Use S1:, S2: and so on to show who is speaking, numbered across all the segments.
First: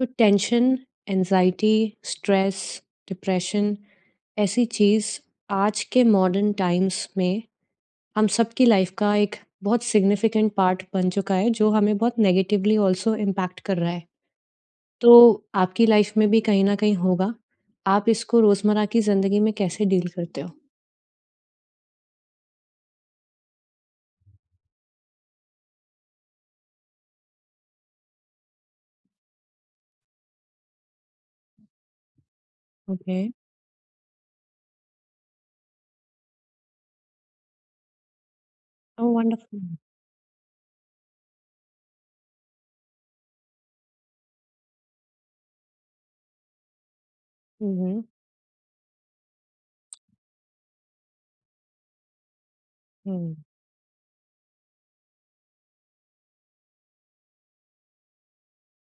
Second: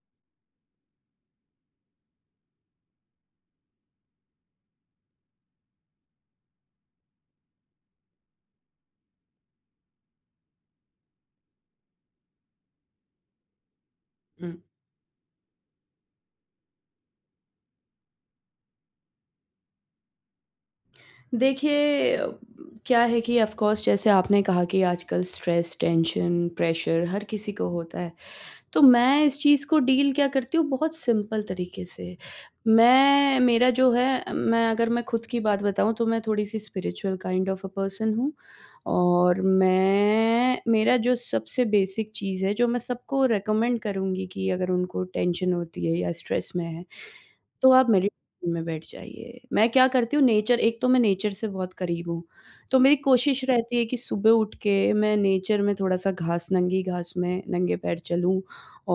S1: तो tension, anxiety, stress, depression ऐसी चीज़ आज के मॉडर्न टाइम्स में हम सबकी लाइफ का एक बहुत सिग्निफिकेंट पार्ट बन चुका है, जो हमें बहुत नेगेटिवली ऑल्सो इम्पैक्ट कर रहा है।
S2: हुँ।
S1: तो आपकी लाइफ में भी कहीं न कहीं होगा। आप इसको रोज़मर्रा की ज़िंदगी में कैसे डील करते हो?
S2: देखिए, क्या है कि ऑफ़ कोर्स जैसे आपने कहा कि आजकल स्ट्रेस, टेंशन, प्रेशर हर किसी को होता है। तो मैं इस चीज़ को डील क्या करती हूँ बहुत सिंपल तरीके से।
S1: ओके।
S2: मैं मेरा जो है मैं अगर मैं खुद की बात बताऊँ तो मैं थोड़ी-सी spiritual kind of a person हूँ
S1: ओह
S2: और
S1: वंडरफुल।
S2: मैं मेरा जो सबसे बेसिक चीज़ है जो मैं सबको रिकमेंड करूँगी कि अगर उनको टेंशन होती है या स्ट्रेस में है तो
S1: हुँ,
S2: आप
S1: हुँ,
S2: मेडिटेशन में बैठ जाइए। मैं क्या करती हूँ नेचर एक तो मैं नेचर से बहुत करीब हूँ, तो मेरी
S1: हुँ,
S2: कोशिश रहती है कि सुबह उठ के मैं नेचर में थोड़ा-सा घास नंगी घास में नंगे पैर चलूँ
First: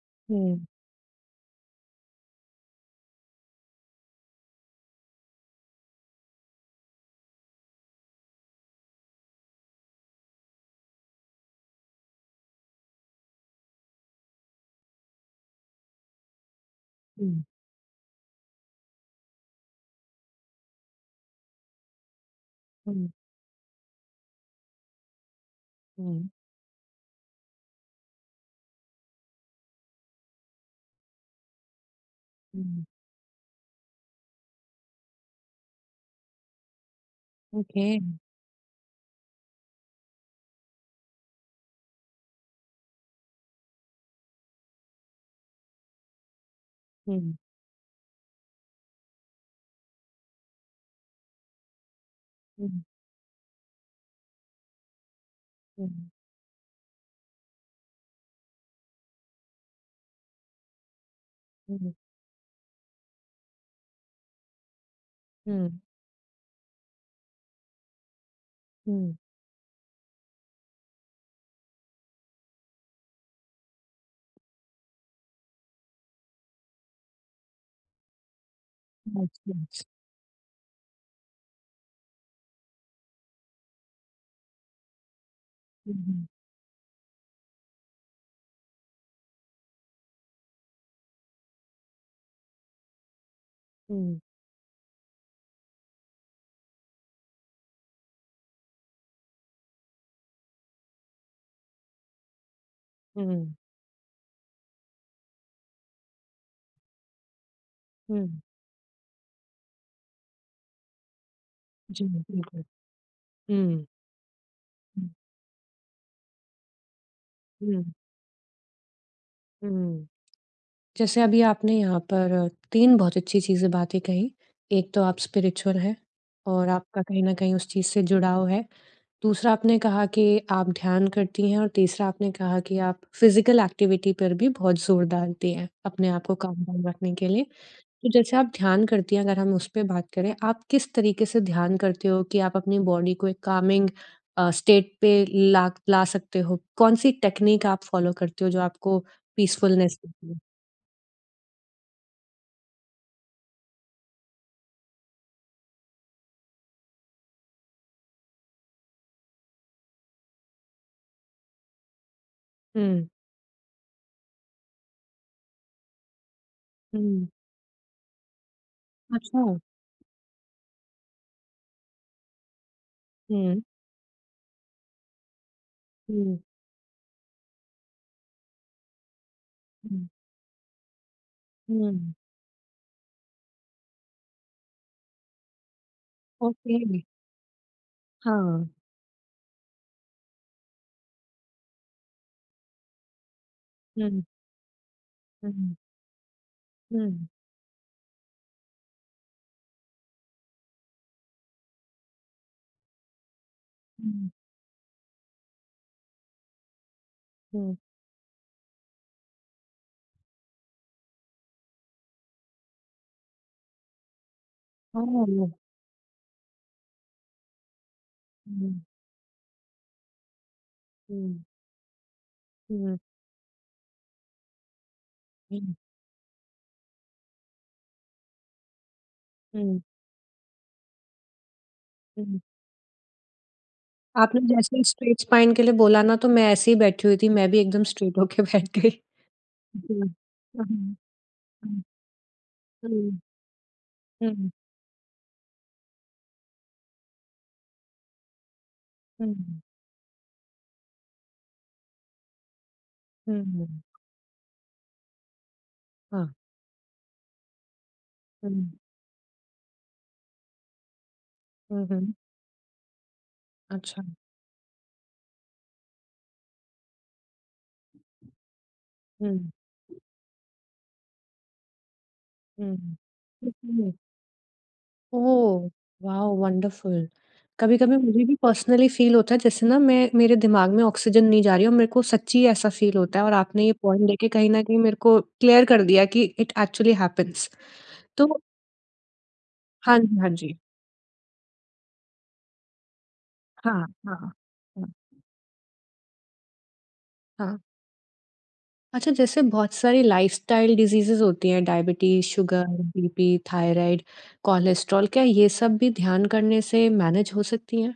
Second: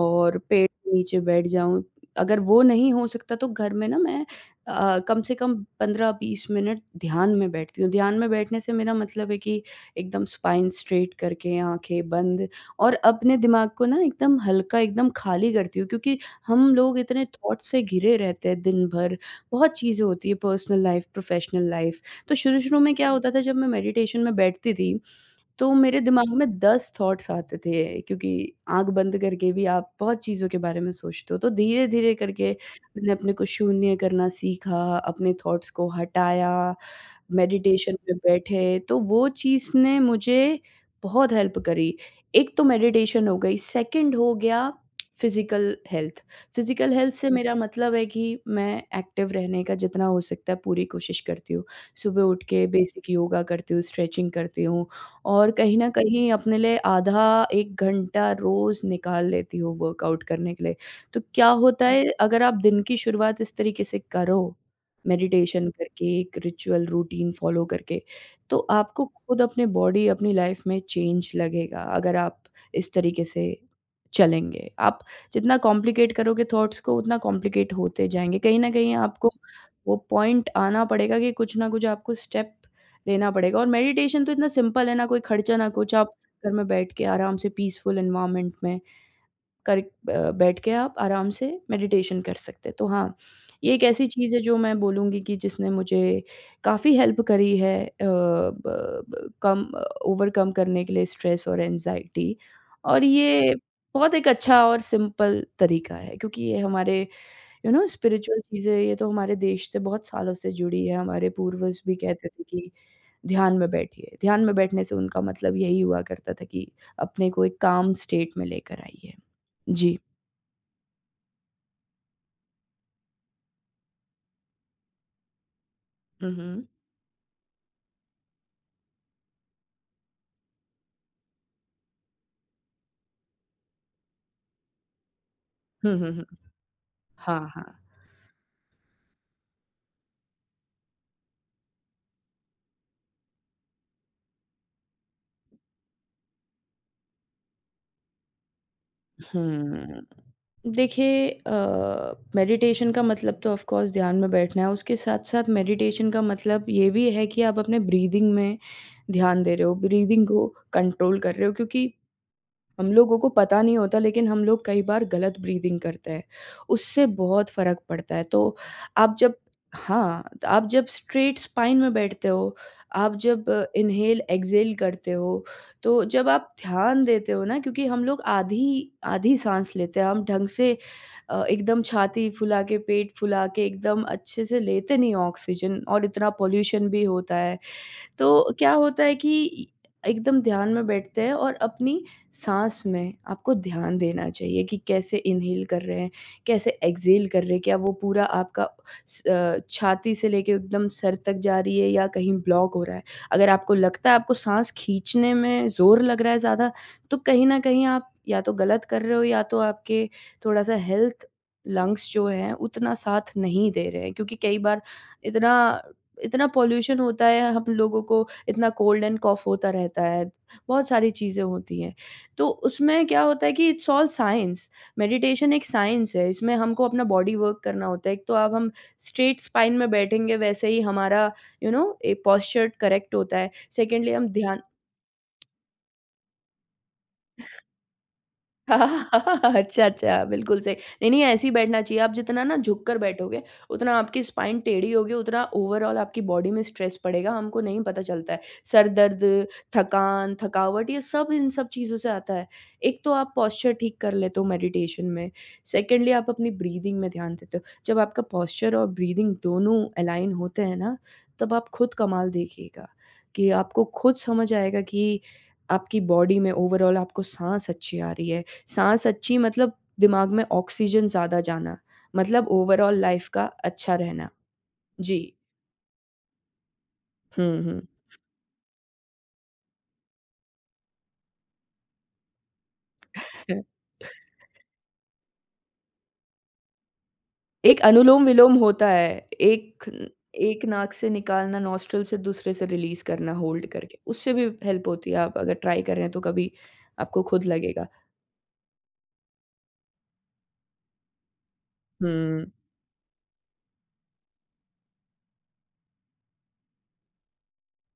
S2: और
S1: हुँ,
S2: पेड़ के नीचे बैठ जाऊँ। अगर वो नहीं हो सकता तो घर में ना मैं कम से कम 15-20 मिनट ध्यान में बैठती हूँ। ध्यान में बैठने से मेरा मतलब है कि एकदम स्पाइन स्ट्रेट करके, आँखें बंद और अपने दिमाग को ना एकदम हल्का, एकदम खाली करती हूँ क्योंकि हम लोग इतने थॉट से घिरे रहते हैं दिन भर, बहुत चीज़ें होती हैं पर्सनल लाइफ़, प्रोफेशनल लाइफ़। तो शुरू-शुरू में
S1: हुँ,
S2: क्या होता था जब मैं मेडिटेशन में बैठती थी तो मेरे
S1: हुँ,
S2: दिमाग में 10 थॉट्स आते थे क्योंकि आँख बंद करके भी आप बहुत चीज़ों के बारे में सोचते हो। तो धीरे-धीरे करके
S1: हुँ,
S2: मैंने अपने को शून्य करना सीखा, अपने थॉट्स को हटाया, मेडिटेशन
S1: ओके।
S2: में बैठे, तो वो चीज़ ने मुझे बहुत हेल्प करी। एक तो मेडिटेशन हो गई, सेकंड हो गया फिज़िकल हेल्थ। फिज़िकल हेल्थ से
S1: हुँ,
S2: मेरा मतलब है कि मैं एक्टिव रहने का जितना हो सकता है पूरी कोशिश करती हूँ। सुबह उठ के
S1: हुँ,
S2: बेसिक योगा करती हूँ, स्ट्रेचिंग करती हूँ। और कहीं
S1: हुँ,
S2: न कहीं अपने लिए आधा 1 घंटा रोज़ निकाल लेती हूँ वर्कआउट करने के लिए। तो क्या होता
S1: हुँ,
S2: है अगर आप दिन की शुरुआत इस तरीके से करो, मेडिटेशन करके, एक रिचुअल रूटीन फ़ॉलो करके, तो आपको
S1: हुँ,
S2: खुद अपने बॉडी, अपनी लाइफ़ में चेंज लगेगा अगर आप इस तरीके से चलेंगे। आप जितना कॉम्प्लिकेट करोगे थॉट्स को उतना कॉम्प्लिकेट होते जाएँगे। कहीं न कहीं
S1: हुँ,
S2: आपको वो पॉइंट आना पड़ेगा कि कुछ ना कुछ आपको स्टेप लेना पड़ेगा और मेडिटेशन तो इतना सिंपल है ना कोई खर्चा ना कुछ, आप
S1: हुँ,
S2: घर में बैठ के आराम से पीसफुल एनवायरनमेंट में बैठ के आप आराम से मेडिटेशन कर सकते हैं। तो हाँ, ये एक ऐसी
S1: हुँ,
S2: चीज़ है जो मैं बोलूँगी कि जिसने मुझे काफ़ी हेल्प करी है अ, ब ब कम ओवरकम करने के लिए स्ट्रेस और एंग्ज़ायटी और
S1: हुँ, हुँ,
S2: ये बहुत एक अच्छा और सिंपल तरीका है क्योंकि ये हमारे यू नो
S1: हुँ।
S2: स्पिरिचुअल चीज़ें ये तो हमारे देश से बहुत सालों से जुड़ी है, हमारे पूर्वज भी
S1: जी,
S2: कहते थे
S1: बिल्कुल।
S2: कि ध्यान में
S1: हुँ,
S2: बैठिए। ध्यान में बैठने से
S1: हुँ,
S2: उनका मतलब यही हुआ करता था कि अपने को एक
S1: हुँ,
S2: काम स्टेट में लेकर आइए। जी।
S1: हुँ। जैसे अभी आपने यहाँ पर 3 बहुत अच्छी चीज़ें बातें कहीं। एक तो आप स्पिरिचुअल हैं
S2: हुँ, हुँ।
S1: और आपका कहीं न कहीं उस चीज़ से जुड़ाव है। दूसरा आपने कहा कि आप ध्यान करती हैं और तीसरा आपने कहा कि आप फिज़िकल एक्टिविटी पर भी बहुत ज़ोर डालती हैं,
S2: हुँ,
S1: अपने
S2: हुँ, हुँ।
S1: आप को काम डाउन रखने के लिए।
S2: हाँ, हाँ।
S1: तो जैसे आप ध्यान करती हैं अगर हम उस पे बात करें, आप किस तरीके से ध्यान करते हो कि आप अपनी बॉडी को एक कामिंग स्टेट पे ला ला सकते हो? कौन-सी टेक्नीक आप फ़ॉलो करते हो जो आपको पीसफुलनेस
S2: हुँ।
S1: देती है?
S2: देखिए, मेडिटेशन का मतलब तो ऑफ़ कोर्स ध्यान में बैठना है, उसके साथ-साथ मेडिटेशन का मतलब ये भी है कि आप अपने ब्रीथिंग में ध्यान दे रहे हो, ब्रीथिंग को कंट्रोल कर रहे हो क्योंकि हम
S1: हुँ,
S2: लोगों को पता नहीं होता लेकिन हम लोग कई बार गलत ब्रीदिंग करते हैं, उससे
S1: हुँ,
S2: बहुत फ़र्क पड़ता है। तो आप जब
S1: अच्छा।
S2: हाँ, तो आप जब स्ट्रेट स्पाइन में बैठते हो, आप जब
S1: हुँ,
S2: इन्हेल एक्सहेल करते हो, तो जब
S1: हुँ,
S2: आप ध्यान देते हो ना क्योंकि हम लोग आधी आधी साँस लेते
S1: हुँ,
S2: हैं, हम ढंग से एकदम
S1: हुँ,
S2: छाती फुला के, पेट फुला के एकदम अच्छे से लेते नहीं ऑक्सीजन और इतना
S1: ओके,
S2: पॉल्यूशन भी होता है। तो
S1: हाँ।
S2: क्या होता है कि एकदम ध्यान में बैठते हैं और अपनी साँस में आपको ध्यान
S1: हुँ,
S2: देना चाहिए कि कैसे इन्हेल
S1: हुँ,
S2: कर रहे हैं, कैसे
S1: हुँ,
S2: एक्सहेल कर रहे हैं, क्या वो पूरा आपका छाती से लेके एकदम सर तक जा रही है या कहीं ब्लॉक हो रहा है। अगर आपको लगता है
S1: हुँ,
S2: आपको साँस खींचने में ज़ोर लग रहा है ज़्यादा, तो कहीं न
S1: हुँ,
S2: कहीं आप या तो गलत कर रहे हो या तो आपके थोड़ा-सा हेल्थ लंग्स जो हैं उतना साथ नहीं दे रहे हैं क्योंकि कई बार
S1: ओह!
S2: इतना इतना पॉल्यूशन होता है, हम लोगों को इतना
S1: हुँ,
S2: कोल्ड एंड कॉफ़ होता रहता है, बहुत सारी चीज़ें
S1: हुँ,
S2: होती हैं। तो
S1: हुँ,
S2: उसमें क्या होता है कि इट्स ऑल साइंस, मेडिटेशन एक
S1: हुँ,
S2: साइंस है, इसमें हमको अपना बॉडी वर्क करना होता है। एक तो अब हम स्ट्रेट स्पाइन
S1: हुँ,
S2: में बैठेंगे वैसे ही हमारा यू नो ए
S1: हुँ।
S2: पोस्चर करेक्ट होता है। सेकंडली हम
S1: आपने
S2: ध्यान
S1: जैसे स्ट्रेट स्पाइन के लिए बोला ना, तो मैं ऐसे ही बैठी हुई थी, मैं भी एकदम स्ट्रेट होके बैठ गई।
S2: हाँ, अच्छा,
S1: हुँ। हुँ,
S2: अच्छा, बिल्कुल सही।
S1: हुँ,
S2: नहीं, नहीं, ऐसे ही बैठना चाहिए। आप जितना ना झुक कर बैठोगे, उतना आपकी
S1: हुँ, हुँ,
S2: स्पाइन टेढ़ी होगी, उतना ओवरऑल आपकी बॉडी में स्ट्रेस पड़ेगा, हमको नहीं पता चलता है। सर दर्द,
S1: हुँ,
S2: थकान, थकावट ये सब इन सब चीज़ों से आता है। एक तो आप
S1: हुँ,
S2: पोस्चर
S1: हुँ,
S2: ठीक कर लेते हो मेडिटेशन में, सेकंडली
S1: हाँ,
S2: आप अपनी ब्रीदिंग में ध्यान देते हो। जब आपका
S1: हुँ,
S2: पोस्चर और ब्रीदिंग दोनों अलाइन होते हैं ना, तब आप
S1: हुँ,
S2: खुद
S1: हुँ,
S2: कमाल देखिएगा कि आपको
S1: अच्छा,
S2: खुद समझ आएगा कि आपकी बॉडी में ओवरऑल आपको साँस अच्छी आ रही है। साँस
S1: हुँ,
S2: अच्छी मतलब दिमाग में ऑक्सीजन ज़्यादा जाना, मतलब
S1: हुँ,
S2: ओवरॉल लाइफ़ का
S1: ओके,
S2: अच्छा रहना। जी।
S1: ओह! Wow wonderful.
S2: हुँ, हुँ।
S1: कभी-कभी मुझे भी पर्सनली फ़ील होता है, जैसे ना मैं मेरे दिमाग में ऑक्सीजन नहीं जा रही है और मेरे को सच्ची ऐसा फ़ील होता है और आपने ये पॉइंट देके कहीं न कहीं मेरे को क्लियर कर दिया कि इट एक्चुअली हैपेंस।
S2: एक
S1: तो
S2: अनुलोम-विलोम होता है, एक
S1: हाँ जी, हाँ जी।
S2: एक नाक से निकालना, नॉस्ट्रिल से दूसरे से रिलीज़ करना होल्ड
S1: हाँ,
S2: करके,
S1: हाँ।
S2: उससे भी हेल्प होती है, आप अगर ट्राई कर रहे हैं तो कभी आपको खुद
S1: हाँ,
S2: लगेगा।
S1: अच्छा जैसे बहुत सारी लाइफ़स्टाइल डिज़ीज़ेज़ होती हैं डायबिटीज़,
S2: हुँ।
S1: शुगर, बीपी, थायराइड, कोलेस्ट्रॉल क्या ये सब भी ध्यान करने से मैनेज हो सकती हैं?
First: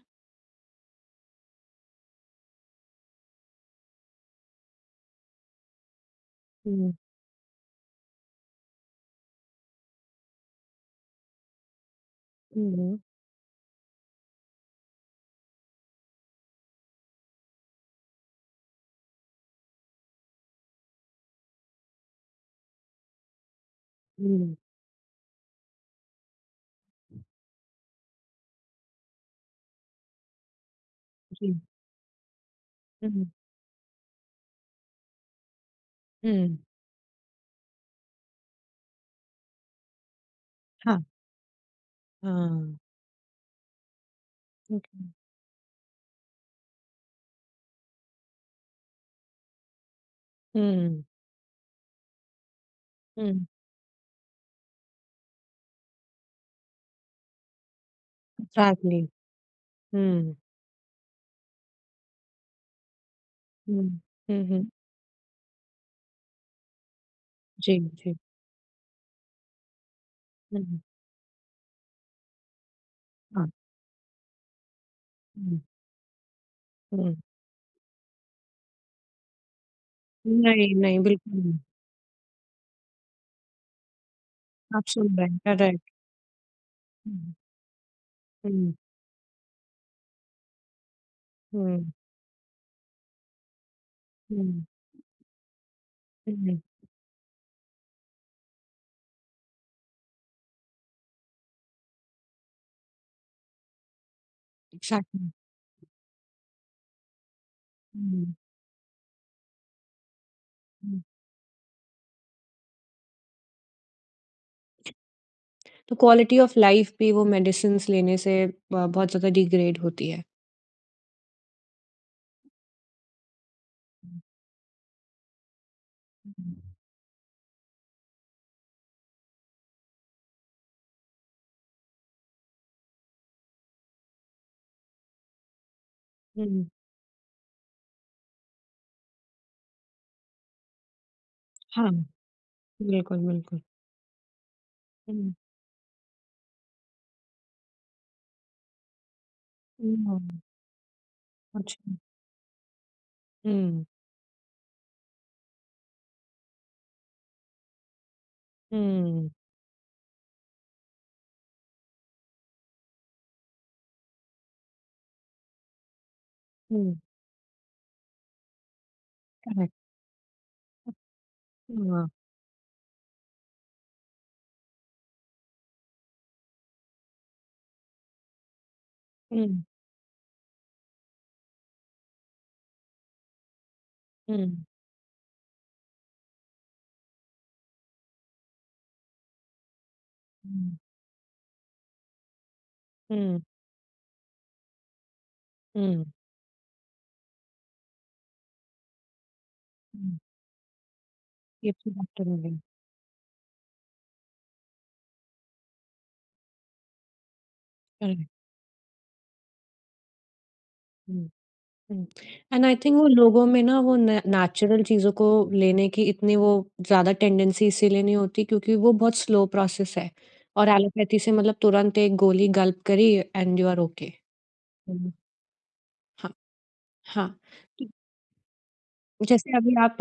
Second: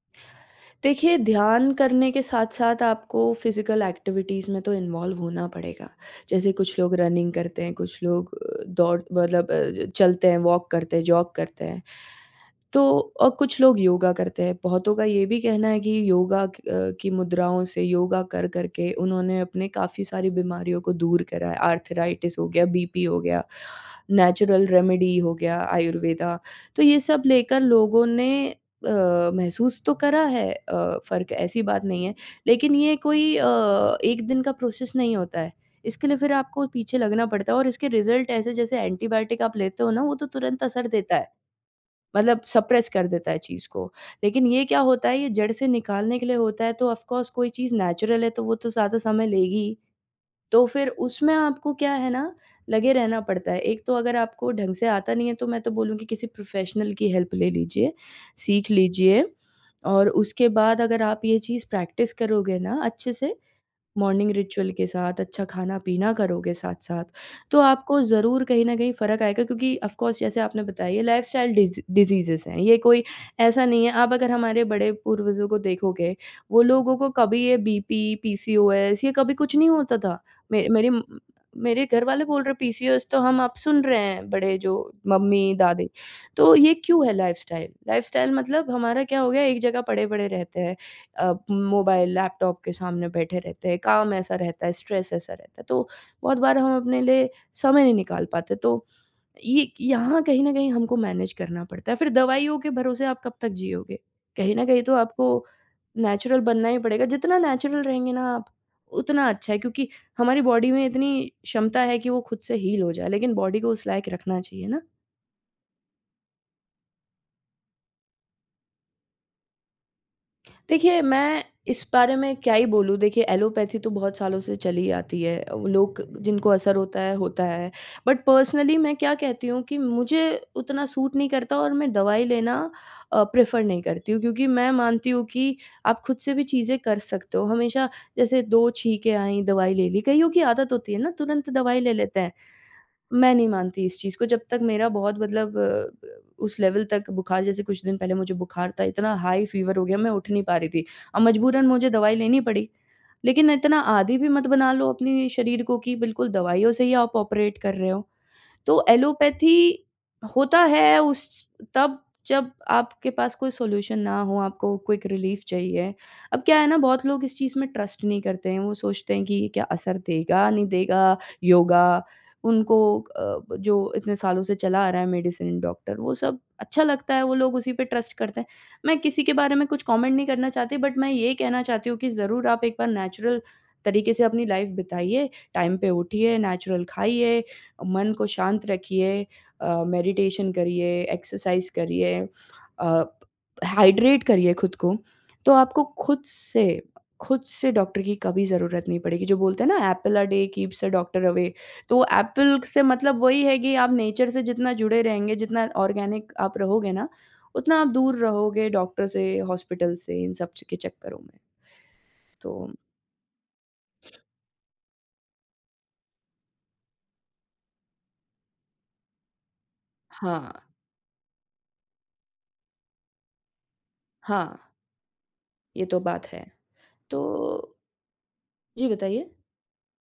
S2: देखिए, ध्यान करने के साथ-साथ आपको फ़िज़िकल एक्टिविटीज़ में तो इन्वॉल्व होना पड़ेगा। जैसे कुछ
S1: हुँ,
S2: लोग रनिंग करते हैं, कुछ लोग चलते हैं, वॉक करते हैं, जॉग करते हैं। तो
S1: हुँ,
S2: और कुछ लोग योगा करते हैं। बहुतों का ये भी कहना है कि योगा की मुद्राओं से योगा कर कर के उन्होंने अपने काफ़ी सारी बीमारियों को दूर करा है। आर्थराइटिस हो गया, बीपी हो गया,
S1: हुँ,
S2: नेचुरल रेमेडी हो गया, आयुर्वेदा। तो ये सब लेकर लोगों ने महसूस तो करा है फ़र्क
S1: जी,
S2: ऐसी बात नहीं है, लेकिन ये
S1: हुँ,
S2: कोई एक दिन का प्रोसेस नहीं होता है। इसके लिए फिर
S1: हुँ,
S2: आपको पीछे लगना पड़ता है और इसके रिज़ल्ट ऐसे जैसे एंटीबायोटिक आप लेते हो ना वो तो तुरंत असर
S1: हाँ,
S2: देता है, मतलब
S1: हाँ,
S2: सप्रेस कर देता है चीज़ को। लेकिन ये क्या
S1: ओके।
S2: होता है ये जड़ से निकालने के लिए होता है तो ऑफ़ कोर्स कोई चीज़ नेचुरल है तो वो तो ज़्यादा समय लेगी ही। तो फिर
S1: हुँ,
S2: उसमें आपको क्या है ना, लगे रहना
S1: हुँ,
S2: पड़ता है। एक तो अगर आपको ढंग से आता नहीं है तो मैं तो बोलूँगी किसी प्रोफ़ेशनल की हेल्प ले लीजिए, सीख
S1: एग्ज़ैक्टली,
S2: लीजिए और
S1: हुँ,
S2: उसके बाद अगर आप ये चीज़ प्रैक्टिस करोगे ना अच्छे से
S1: हुँ,
S2: मॉर्निंग
S1: हुँ, हुँ,
S2: रिचुअल के साथ, अच्छा खाना-पीना करोगे साथ-साथ, तो
S1: जी,
S2: आपको
S1: जी,
S2: ज़रूर कहीं न कहीं फ़र्क आएगा क्योंकि ऑफ़ कोर्स जैसे आपने
S1: हुँ,
S2: बताया ये लाइफ़स्टाइल डिज़ीज़ेज़ हैं, ये कोई
S1: हाँ,
S2: ऐसा नहीं है आप अगर हमारे बड़े पूर्वजों को
S1: हुँ,
S2: देखोगे, वो लोगों को
S1: हुँ,
S2: कभी ये बीपी, पीसीओएस ये कभी कुछ नहीं होता था। मे
S1: नहीं,
S2: मेरे
S1: नहीं,
S2: म
S1: बिल्कुल नहीं,
S2: मेरे घर वाले बोल रहे हैं पीसीओएस तो हम अब सुन रहे हैं, बड़े जो
S1: आप सुन रहे हैं,
S2: मम्मी-दादी,
S1: करेक्ट,
S2: तो ये क्यों है
S1: हुँ,
S2: लाइफ़स्टाइल? लाइफ़स्टाइल मतलब
S1: हुँ,
S2: हमारा क्या हो गया एक जगह पड़े-पड़े रहते हैं।
S1: हुँ,
S2: मोबाइल, लैपटॉप के सामने बैठे रहते हैं, काम ऐसा
S1: हुँ,
S2: रहता है, स्ट्रेस ऐसा रहता है, तो बहुत बार
S1: हुँ,
S2: हम अपने लिए समय नहीं निकाल पाते, तो ये यहाँ कहीं न कहीं हमको मैनेज करना पड़ता है। फिर दवाइयों के भरोसे आप कब तक जियोगे? कहीं न कहीं तो आपको
S1: एग्ज़ैक्टली,
S2: नेचुरल बनना ही पड़ेगा, जितना नेचुरल रहेंगे ना
S1: हुँ।
S2: आप, उतना अच्छा है क्योंकि हमारी बॉडी में इतनी क्षमता है कि वो खुद से हील हो जाए, लेकिन बॉडी को उस लायक रखना चाहिए ना।
S1: तो क्वालिटी ऑफ लाइफ भी वो मेडिसिन्स लेने से बहुत ज़्यादा डिग्रेड होती है।
S2: देखिए, मैं इस बारे में क्या ही बोलूँ, देखिए एलोपैथी तो बहुत सालों से चली आती है। लोग जिनको असर होता है, होता है। बट पर्सनली मैं क्या कहती हूँ कि मुझे उतना सूट नहीं करता और मैं दवाई लेना प्रेफ़र नहीं करती हूँ क्योंकि मैं मानती हूँ कि आप खुद से भी
S1: हुँ,
S2: चीज़ें कर सकते हो। हमेशा जैसे 2 छींकें आईं, दवाई ले ली, कईयों की आदत होती है ना तुरंत दवाई
S1: हाँ,
S2: ले लेते हैं।
S1: बिल्कुल,
S2: मैं नहीं
S1: बिल्कुल।
S2: मानती इस चीज़ को जब तक मेरा बहुत
S1: हुँ,
S2: मतलब उस लेवल तक बुखार जैसे कुछ दिन पहले मुझे बुखार था, इतना हाई फ़ीवर हो गया मैं
S1: हुँ,
S2: उठ नहीं पा रही थी। अब मजबूरन मुझे
S1: अच्छा।
S2: दवाई लेनी पड़ी। लेकिन इतना
S1: हुँ,
S2: आदी भी मत बना लो अपने शरीर को कि बिल्कुल दवाइयों से ही आप ऑपरेट कर रहे हो। तो
S1: हुँ,
S2: एलोपैथी होता है उस तब जब आपके पास कोई सॉल्यूशन ना हो, आपको क्विक रिलीफ चाहिए। अब क्या है ना
S1: हुँ,
S2: बहुत लोग इस चीज़ में ट्रस्ट नहीं करते हैं, वो सोचते हैं कि ये क्या
S1: करेक्ट,
S2: असर देगा, नहीं देगा योगा
S1: हाँ,
S2: उनको जो इतने सालों से चला आ रहा है मेडिसिन, डॉक्टर वो सब अच्छा लगता है, वो लोग उसी पे ट्रस्ट करते हैं। मैं किसी के बारे
S1: हुँ,
S2: में कुछ कमेंट नहीं करना चाहती बट मैं ये कहना चाहती हूँ कि ज़रूर आप एक बार नेचुरल तरीके से
S1: हुँ,
S2: अपनी लाइफ बिताइए, टाइम पे उठिए, नेचुरल खाइए। मन को शांत रखिए। मेडिटेशन
S1: हुँ,
S2: करिए, एक्सरसाइज़ करिए। अ,
S1: हुँ,
S2: हाइड्रेट करिए खुद को, तो आपको
S1: हुँ,
S2: खुद से डॉक्टर की कभी ज़रूरत नहीं पड़ेगी। जो बोलते हैं ना apple
S1: hmm,
S2: a day keeps a doctor away,
S1: ये आपकी
S2: तो
S1: बात तो है,
S2: एपल से मतलब वही है कि आप नेचर से जितना जुड़े रहेंगे, जितना ऑर्गेनिक आप रहोगे ना, उतना आप दूर
S1: करेक्ट,
S2: रहोगे डॉक्टर से, हॉस्पिटल से, इन सब के चक्करों
S1: हुँ।
S2: में।
S1: हुँ।
S2: तो
S1: एंड आई थिंक वो लोगों में ना वो ने नेचुरल चीज़ों को लेने की इतनी वो ज़्यादा टेंडेंसी इसीलिए नहीं होती क्योंकि वो बहुत स्लो प्रोसेस है
S2: हाँ,
S1: और एलोपैथी से मतलब तुरंत एक गोली गल्प करी एंड यू आर ओके।
S2: हाँ,
S1: हुँ।
S2: ये तो बात
S1: हाँ,
S2: है। तो
S1: हाँ।
S2: जी बताइए?
S1: जैसे अभी आप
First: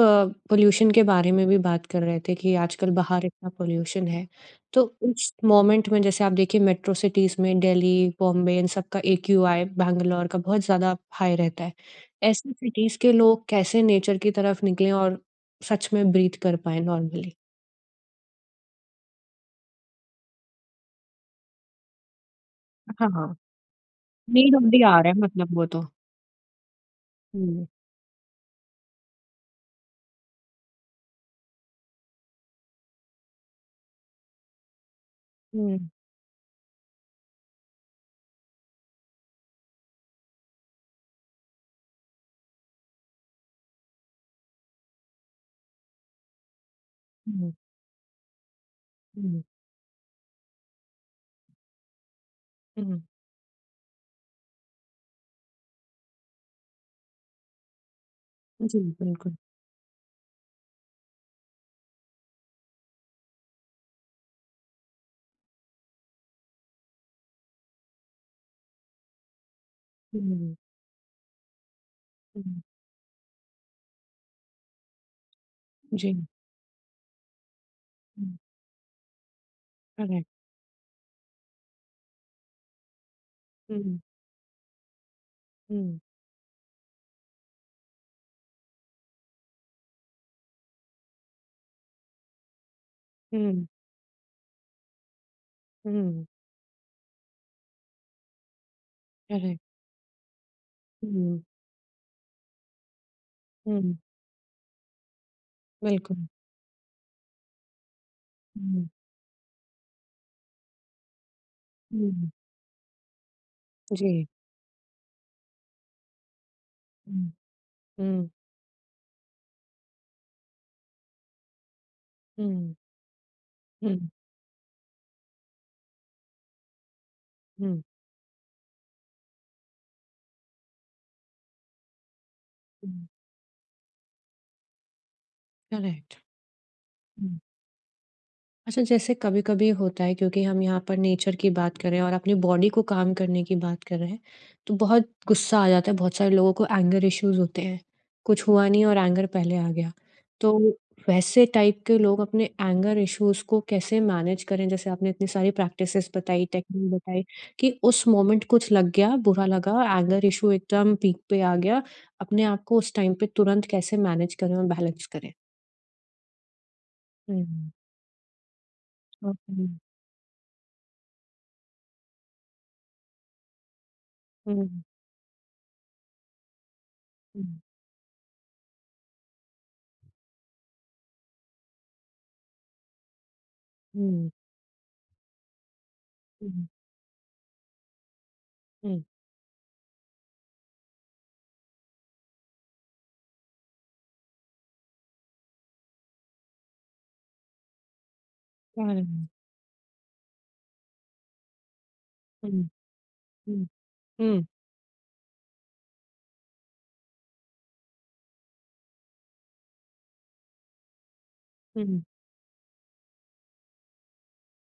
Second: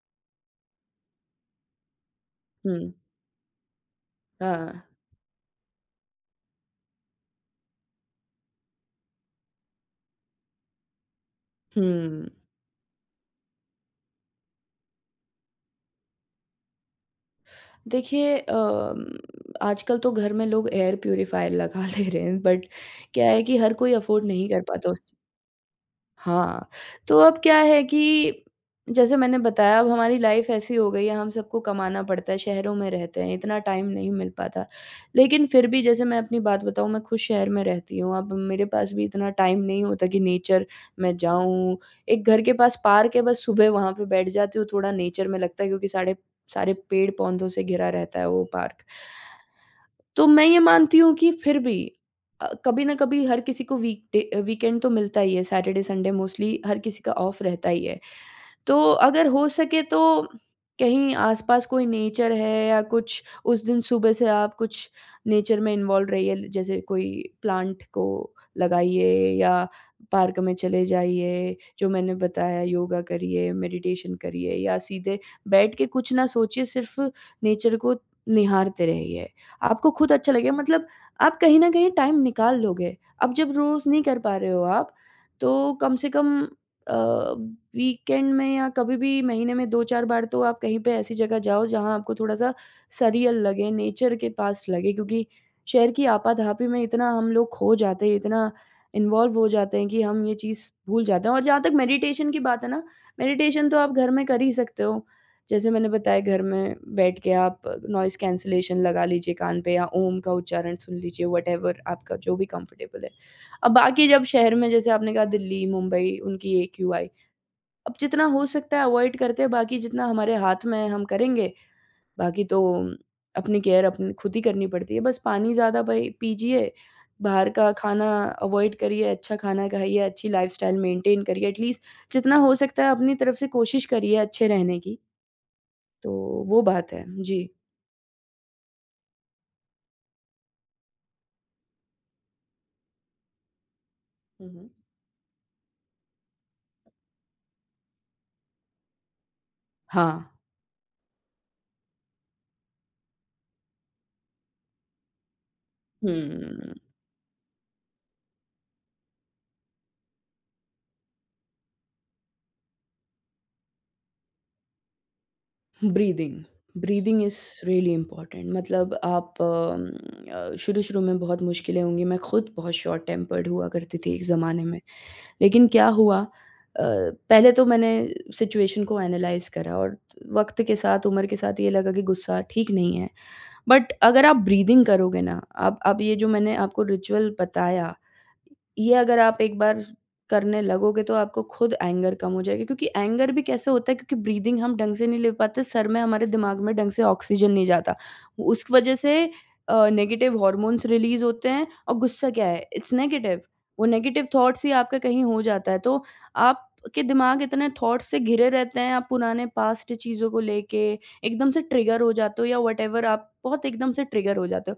S1: पोल्यूशन के बारे में भी बात कर रहे थे कि आजकल
S2: हुँ,
S1: बाहर इतना पोल्यूशन है, तो
S2: हाँ।
S1: उस मोमेंट में जैसे आप देखिए मेट्रो सिटीज़ में दिल्ली, बॉम्बे इन सब का एक्यूआई बैंगलोर का बहुत ज़्यादा हाई रहता है।
S2: हुँ।
S1: ऐसी सिटीज़ के लोग कैसे नेचर की तरफ निकलें और सच में ब्रीथ कर पाएँ नॉर्मली?
S2: देखिए आजकल तो घर में लोग एयर प्यूरीफायर लगा ले रहे हैं, बट
S1: हाँ, हाँ।
S2: क्या है कि हर कोई अफ़ोर्ड नहीं
S1: नीड
S2: कर
S1: ऑफ द
S2: पाता उस।
S1: आवर है मतलब वो तो।
S2: हाँ, तो अब क्या
S1: हुँ,
S2: है कि जैसे मैंने बताया अब हमारी लाइफ़ ऐसी हो गई है, हम सबको कमाना पड़ता है, शहरों में रहते हैं, इतना टाइम नहीं मिल पाता। लेकिन फिर
S1: हुँ,
S2: भी जैसे मैं अपनी बात बताऊँ, मैं खुद शहर में रहती हूँ, अब मेरे पास भी इतना टाइम नहीं होता कि नेचर में जाऊँ। एक घर के पास पार्क है, बस सुबह वहाँ पे बैठ जाती हूँ, थोड़ा नेचर में लगता है क्योंकि साढ़े सारे पेड़-पौधों
S1: हुँ,
S2: से घिरा रहता है वो पार्क।
S1: हुँ,
S2: तो मैं ये मानती हूँ कि फिर भी कभी न
S1: हुँ।
S2: कभी हर किसी को वीकडे वीकेंड तो मिलता ही है, सैटरडे संडे मोस्टली हर किसी का ऑफ रहता ही है।
S1: जी,
S2: तो अगर
S1: बिल्कुल।
S2: हो सके तो कहीं आसपास कोई नेचर है या कुछ, उस दिन सुबह से आप कुछ नेचर में इन्वॉल्व रहिए। जैसे कोई प्लांट को लगाइए या पार्क में
S1: हुँ,
S2: चले जाइए, जो मैंने
S1: हुँ,
S2: बताया योगा करिए, मेडिटेशन करिए या सीधे बैठ के कुछ
S1: जी,
S2: ना सोचिए, सिर्फ नेचर को
S1: हुँ,
S2: निहारते रहिए। आपको खुद
S1: करेक्ट।
S2: अच्छा लगेगा। मतलब आप कहीं ना कहीं टाइम निकाल लोगे। अब जब रोज
S1: हुँ,
S2: नहीं कर पा रहे हो आप, तो कम
S1: हुँ,
S2: से कम अ, वीकेंड में या कभी भी महीने में 2-4 बार तो आप कहीं पे ऐसी जगह जाओ जहाँ आपको थोड़ा-सा सरियल
S1: हुँ,
S2: लगे, नेचर के पास लगे क्योंकि शहर की
S1: हुँ।
S2: आपाधापी में इतना हम लोग खो जाते हैं, इतना इन्वॉल्व हो
S1: करेक्ट।
S2: जाते हैं कि हम ये चीज़ भूल जाते हैं।
S1: हुँ,
S2: और जहाँ तक मेडिटेशन की बात है ना, मेडिटेशन तो आप
S1: हुँ,
S2: घर में कर ही सकते हो। जैसे मैंने बताया
S1: बिल्कुल।
S2: घर में बैठ के आप नॉइज़ कैंसलेशन
S1: हुँ,
S2: लगा लीजिए कान पे, या ओम का उच्चारण सुन लीजिए, व्हाटएवर आपका
S1: हुँ,
S2: जो भी कंफर्टेबल है। अब बाकी जब
S1: जी।
S2: शहर में जैसे आपने कहा दिल्ली, मुंबई उनकी एक्यूआई,
S1: हुँ,
S2: अब जितना
S1: हुँ,
S2: हो सकता है अवॉइड करते हैं, बाकी जितना हमारे हाथ में है हम करेंगे, बाकी तो
S1: हुँ,
S2: अपनी केयर
S1: हुँ,
S2: अपनी खुद ही करनी पड़ती है। बस पानी ज़्यादा भई पीजिए, बाहर का
S1: हुँ,
S2: खाना अवॉइड करिए, अच्छा खाना खाइए, अच्छी लाइफ़स्टाइल मेंटेन करिए, एटलीस्ट जितना हो सकता है
S1: हुँ,
S2: अपनी तरफ से कोशिश करिए अच्छे रहने की, तो
S1: करेक्ट।
S2: वो बात है।
S1: हुँ।
S2: जी।
S1: अच्छा जैसे कभी-कभी होता है क्योंकि हम यहाँ पर नेचर की बात कर रहे हैं और अपनी बॉडी को काम करने की बात कर रहे हैं,
S2: हुँ, हुँ।
S1: तो बहुत गुस्सा आ जाता है, बहुत सारे लोगों को एंगर इश्यूज़ होते हैं। कुछ हुआ नहीं और एंगर पहले आ गया।
S2: हाँ।
S1: तो वैसे टाइप के लोग अपने एंगर इश्यूज़ को कैसे मैनेज करें? जैसे आपने इतनी सारी प्रैक्टिसेस बताई,
S2: हुँ।
S1: टेक्नीक बताई कि उस मोमेंट कुछ लग गया, बुरा लगा, एंगर इश्यू एकदम पीक पे आ गया, अपने आप को उस टाइम पे तुरंत कैसे मैनेज करें और बैलेंस करें?
S2: Breathing, breathing is
S1: hmm, hmm.
S2: Really important. मतलब आप
S1: ओके।
S2: शुरू-शुरू में बहुत मुश्किलें होंगी, मैं खुद बहुत शॉर्ट टेम्पर्ड हुआ करती थी एक
S1: हुँ,
S2: ज़माने में।
S1: हुँ,
S2: लेकिन क्या हुआ, अ, पहले तो मैंने सिचुएशन को एनालाइज़ करा और वक़्त के साथ, उम्र के साथ ये लगा कि गुस्सा ठीक नहीं है। बट अगर
S1: हुँ।
S2: आप ब्रीदिंग करोगे ना, आप ये जो मैंने
S1: हुँ,
S2: आपको रिचुअल बताया ये
S1: हुँ,
S2: अगर आप एक बार करने लगोगे, तो आपको खुद एंगर कम हो जाएगा। क्योंकि एंगर भी कैसे होता है, क्योंकि ब्रीदिंग हम ढंग से नहीं ले पाते, सर में हमारे दिमाग में ढंग से ऑक्सीजन नहीं जाता, उस
S1: कह
S2: वजह
S1: रहे
S2: से
S1: हैं।
S2: नेगेटिव हॉर्मोन्स रिलीज होते हैं और गुस्सा क्या
S1: हुँ,
S2: है, इट्स नेगेटिव।
S1: हुँ,
S2: वो नेगेटिव
S1: हुँ,
S2: थॉट्स ही आपका कहीं हो जाता है, तो आपके दिमाग इतने थॉट्स से घिरे रहते हैं, आप पुराने पास्ट चीज़ों को लेके एकदम से
S1: हुँ,
S2: ट्रिगर हो जाते हो, या वट, आप बहुत एकदम से ट्रिगर हो जाते हो।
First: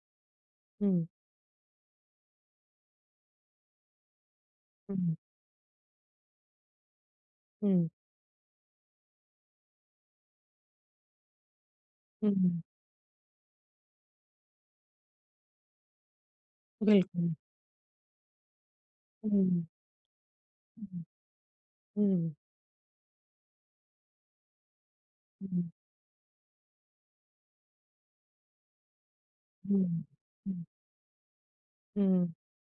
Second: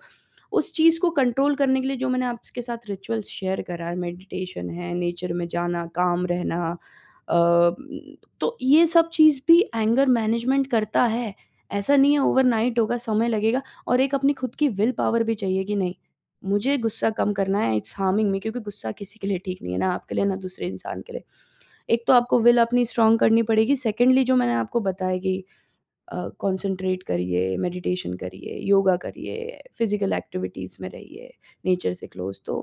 S2: उस चीज़
S1: हुँ,
S2: को कंट्रोल करने के लिए जो मैंने आपके साथ रिचुअल्स शेयर करा है, मेडिटेशन है, नेचर में जाना, काम रहना, अ,
S1: हुँ,
S2: तो ये सब चीज़ भी एंगर मैनेजमेंट करता है। ऐसा नहीं है
S1: हुँ, हुँ,
S2: ओवरनाइट होगा, समय लगेगा, और एक अपनी खुद की विल पावर भी चाहिए कि नहीं, मुझे गुस्सा
S1: बिल्कुल।
S2: कम करना है, इट्स हार्मिंग मी, क्योंकि गुस्सा किसी के
S1: हुँ,
S2: लिए ठीक
S1: हुँ,
S2: नहीं है, ना आपके लिए, ना दूसरे इंसान
S1: हुँ,
S2: के लिए। एक तो
S1: हुँ,
S2: आपको विल अपनी स्ट्रॉन्ग करनी पड़ेगी, सेकेंडली जो मैंने आपको बताया कि
S1: हुँ,
S2: कंसंट्रेट करिए, मेडिटेशन करिए, योगा करिए,
S1: हुँ,
S2: फिज़िकल एक्टिविटीज़ में रहिए, नेचर से
S1: हुँ,
S2: क्लोज़, तो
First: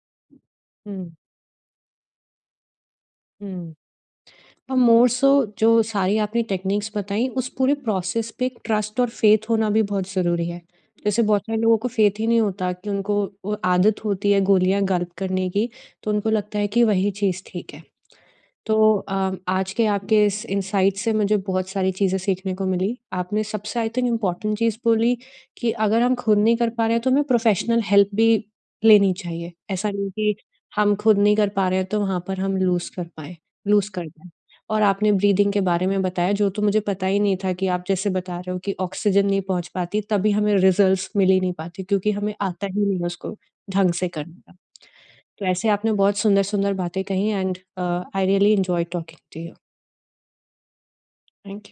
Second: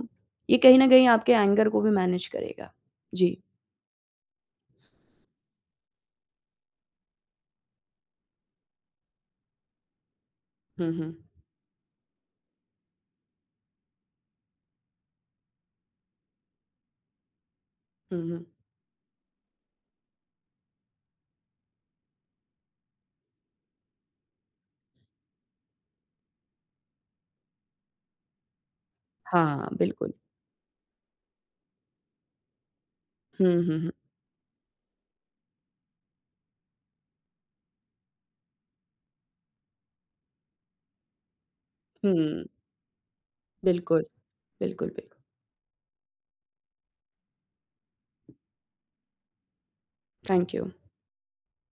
S2: ये कहीं न कहीं
S1: हुँ,
S2: आपके एंगर को भी मैनेज करेगा। जी।
S1: हुँ। और मोर सो जो सारी आपने टेक्निक्स बताई उस पूरे प्रोसेस पे एक ट्रस्ट और फ़ेथ होना भी बहुत ज़रूरी है।
S2: हुँ, हुँ।
S1: जैसे बहुत सारे लोगों को फ़ेथ ही नहीं होता कि उनको वो आदत होती है गोलियाँ गल्प करने की, तो उनको लगता है कि वही चीज़ ठीक है।
S2: हुँ, हुँ।
S1: तो आज के आपके इस इनसाइट से मुझे बहुत सारी चीज़ें सीखने को मिली। आपने सबसे आई थिंक इम्पोर्टेंट चीज़ बोली कि अगर हम खुद नहीं कर पा रहे हैं तो हमें प्रोफ़ेशनल हेल्प भी लेनी चाहिए।
S2: हाँ,
S1: ऐसा नहीं
S2: बिल्कुल।
S1: कि हम खुद नहीं कर पा रहे हैं तो वहाँ पर हम
S2: हुँ, हुँ,
S1: लूज़
S2: हुँ।
S1: कर जाएँ। और आपने ब्रीथिंग के बारे में बताया जो तो मुझे पता ही नहीं था कि आप जैसे बता रहे हो कि ऑक्सीजन नहीं पहुँच पाती तभी हमें रिज़ल्ट्स मिल ही नहीं पाते क्योंकि हमें
S2: हुँ,
S1: आता ही नहीं है उसको ढंग
S2: बिल्कुल,
S1: से करने का।
S2: बिल्कुल, बिल्कुल।
S1: तो ऐसे आपने बहुत सुंदर-सुंदर बातें कही and I really enjoyed talking to you.
S2: Thank you.
S1: Thank you.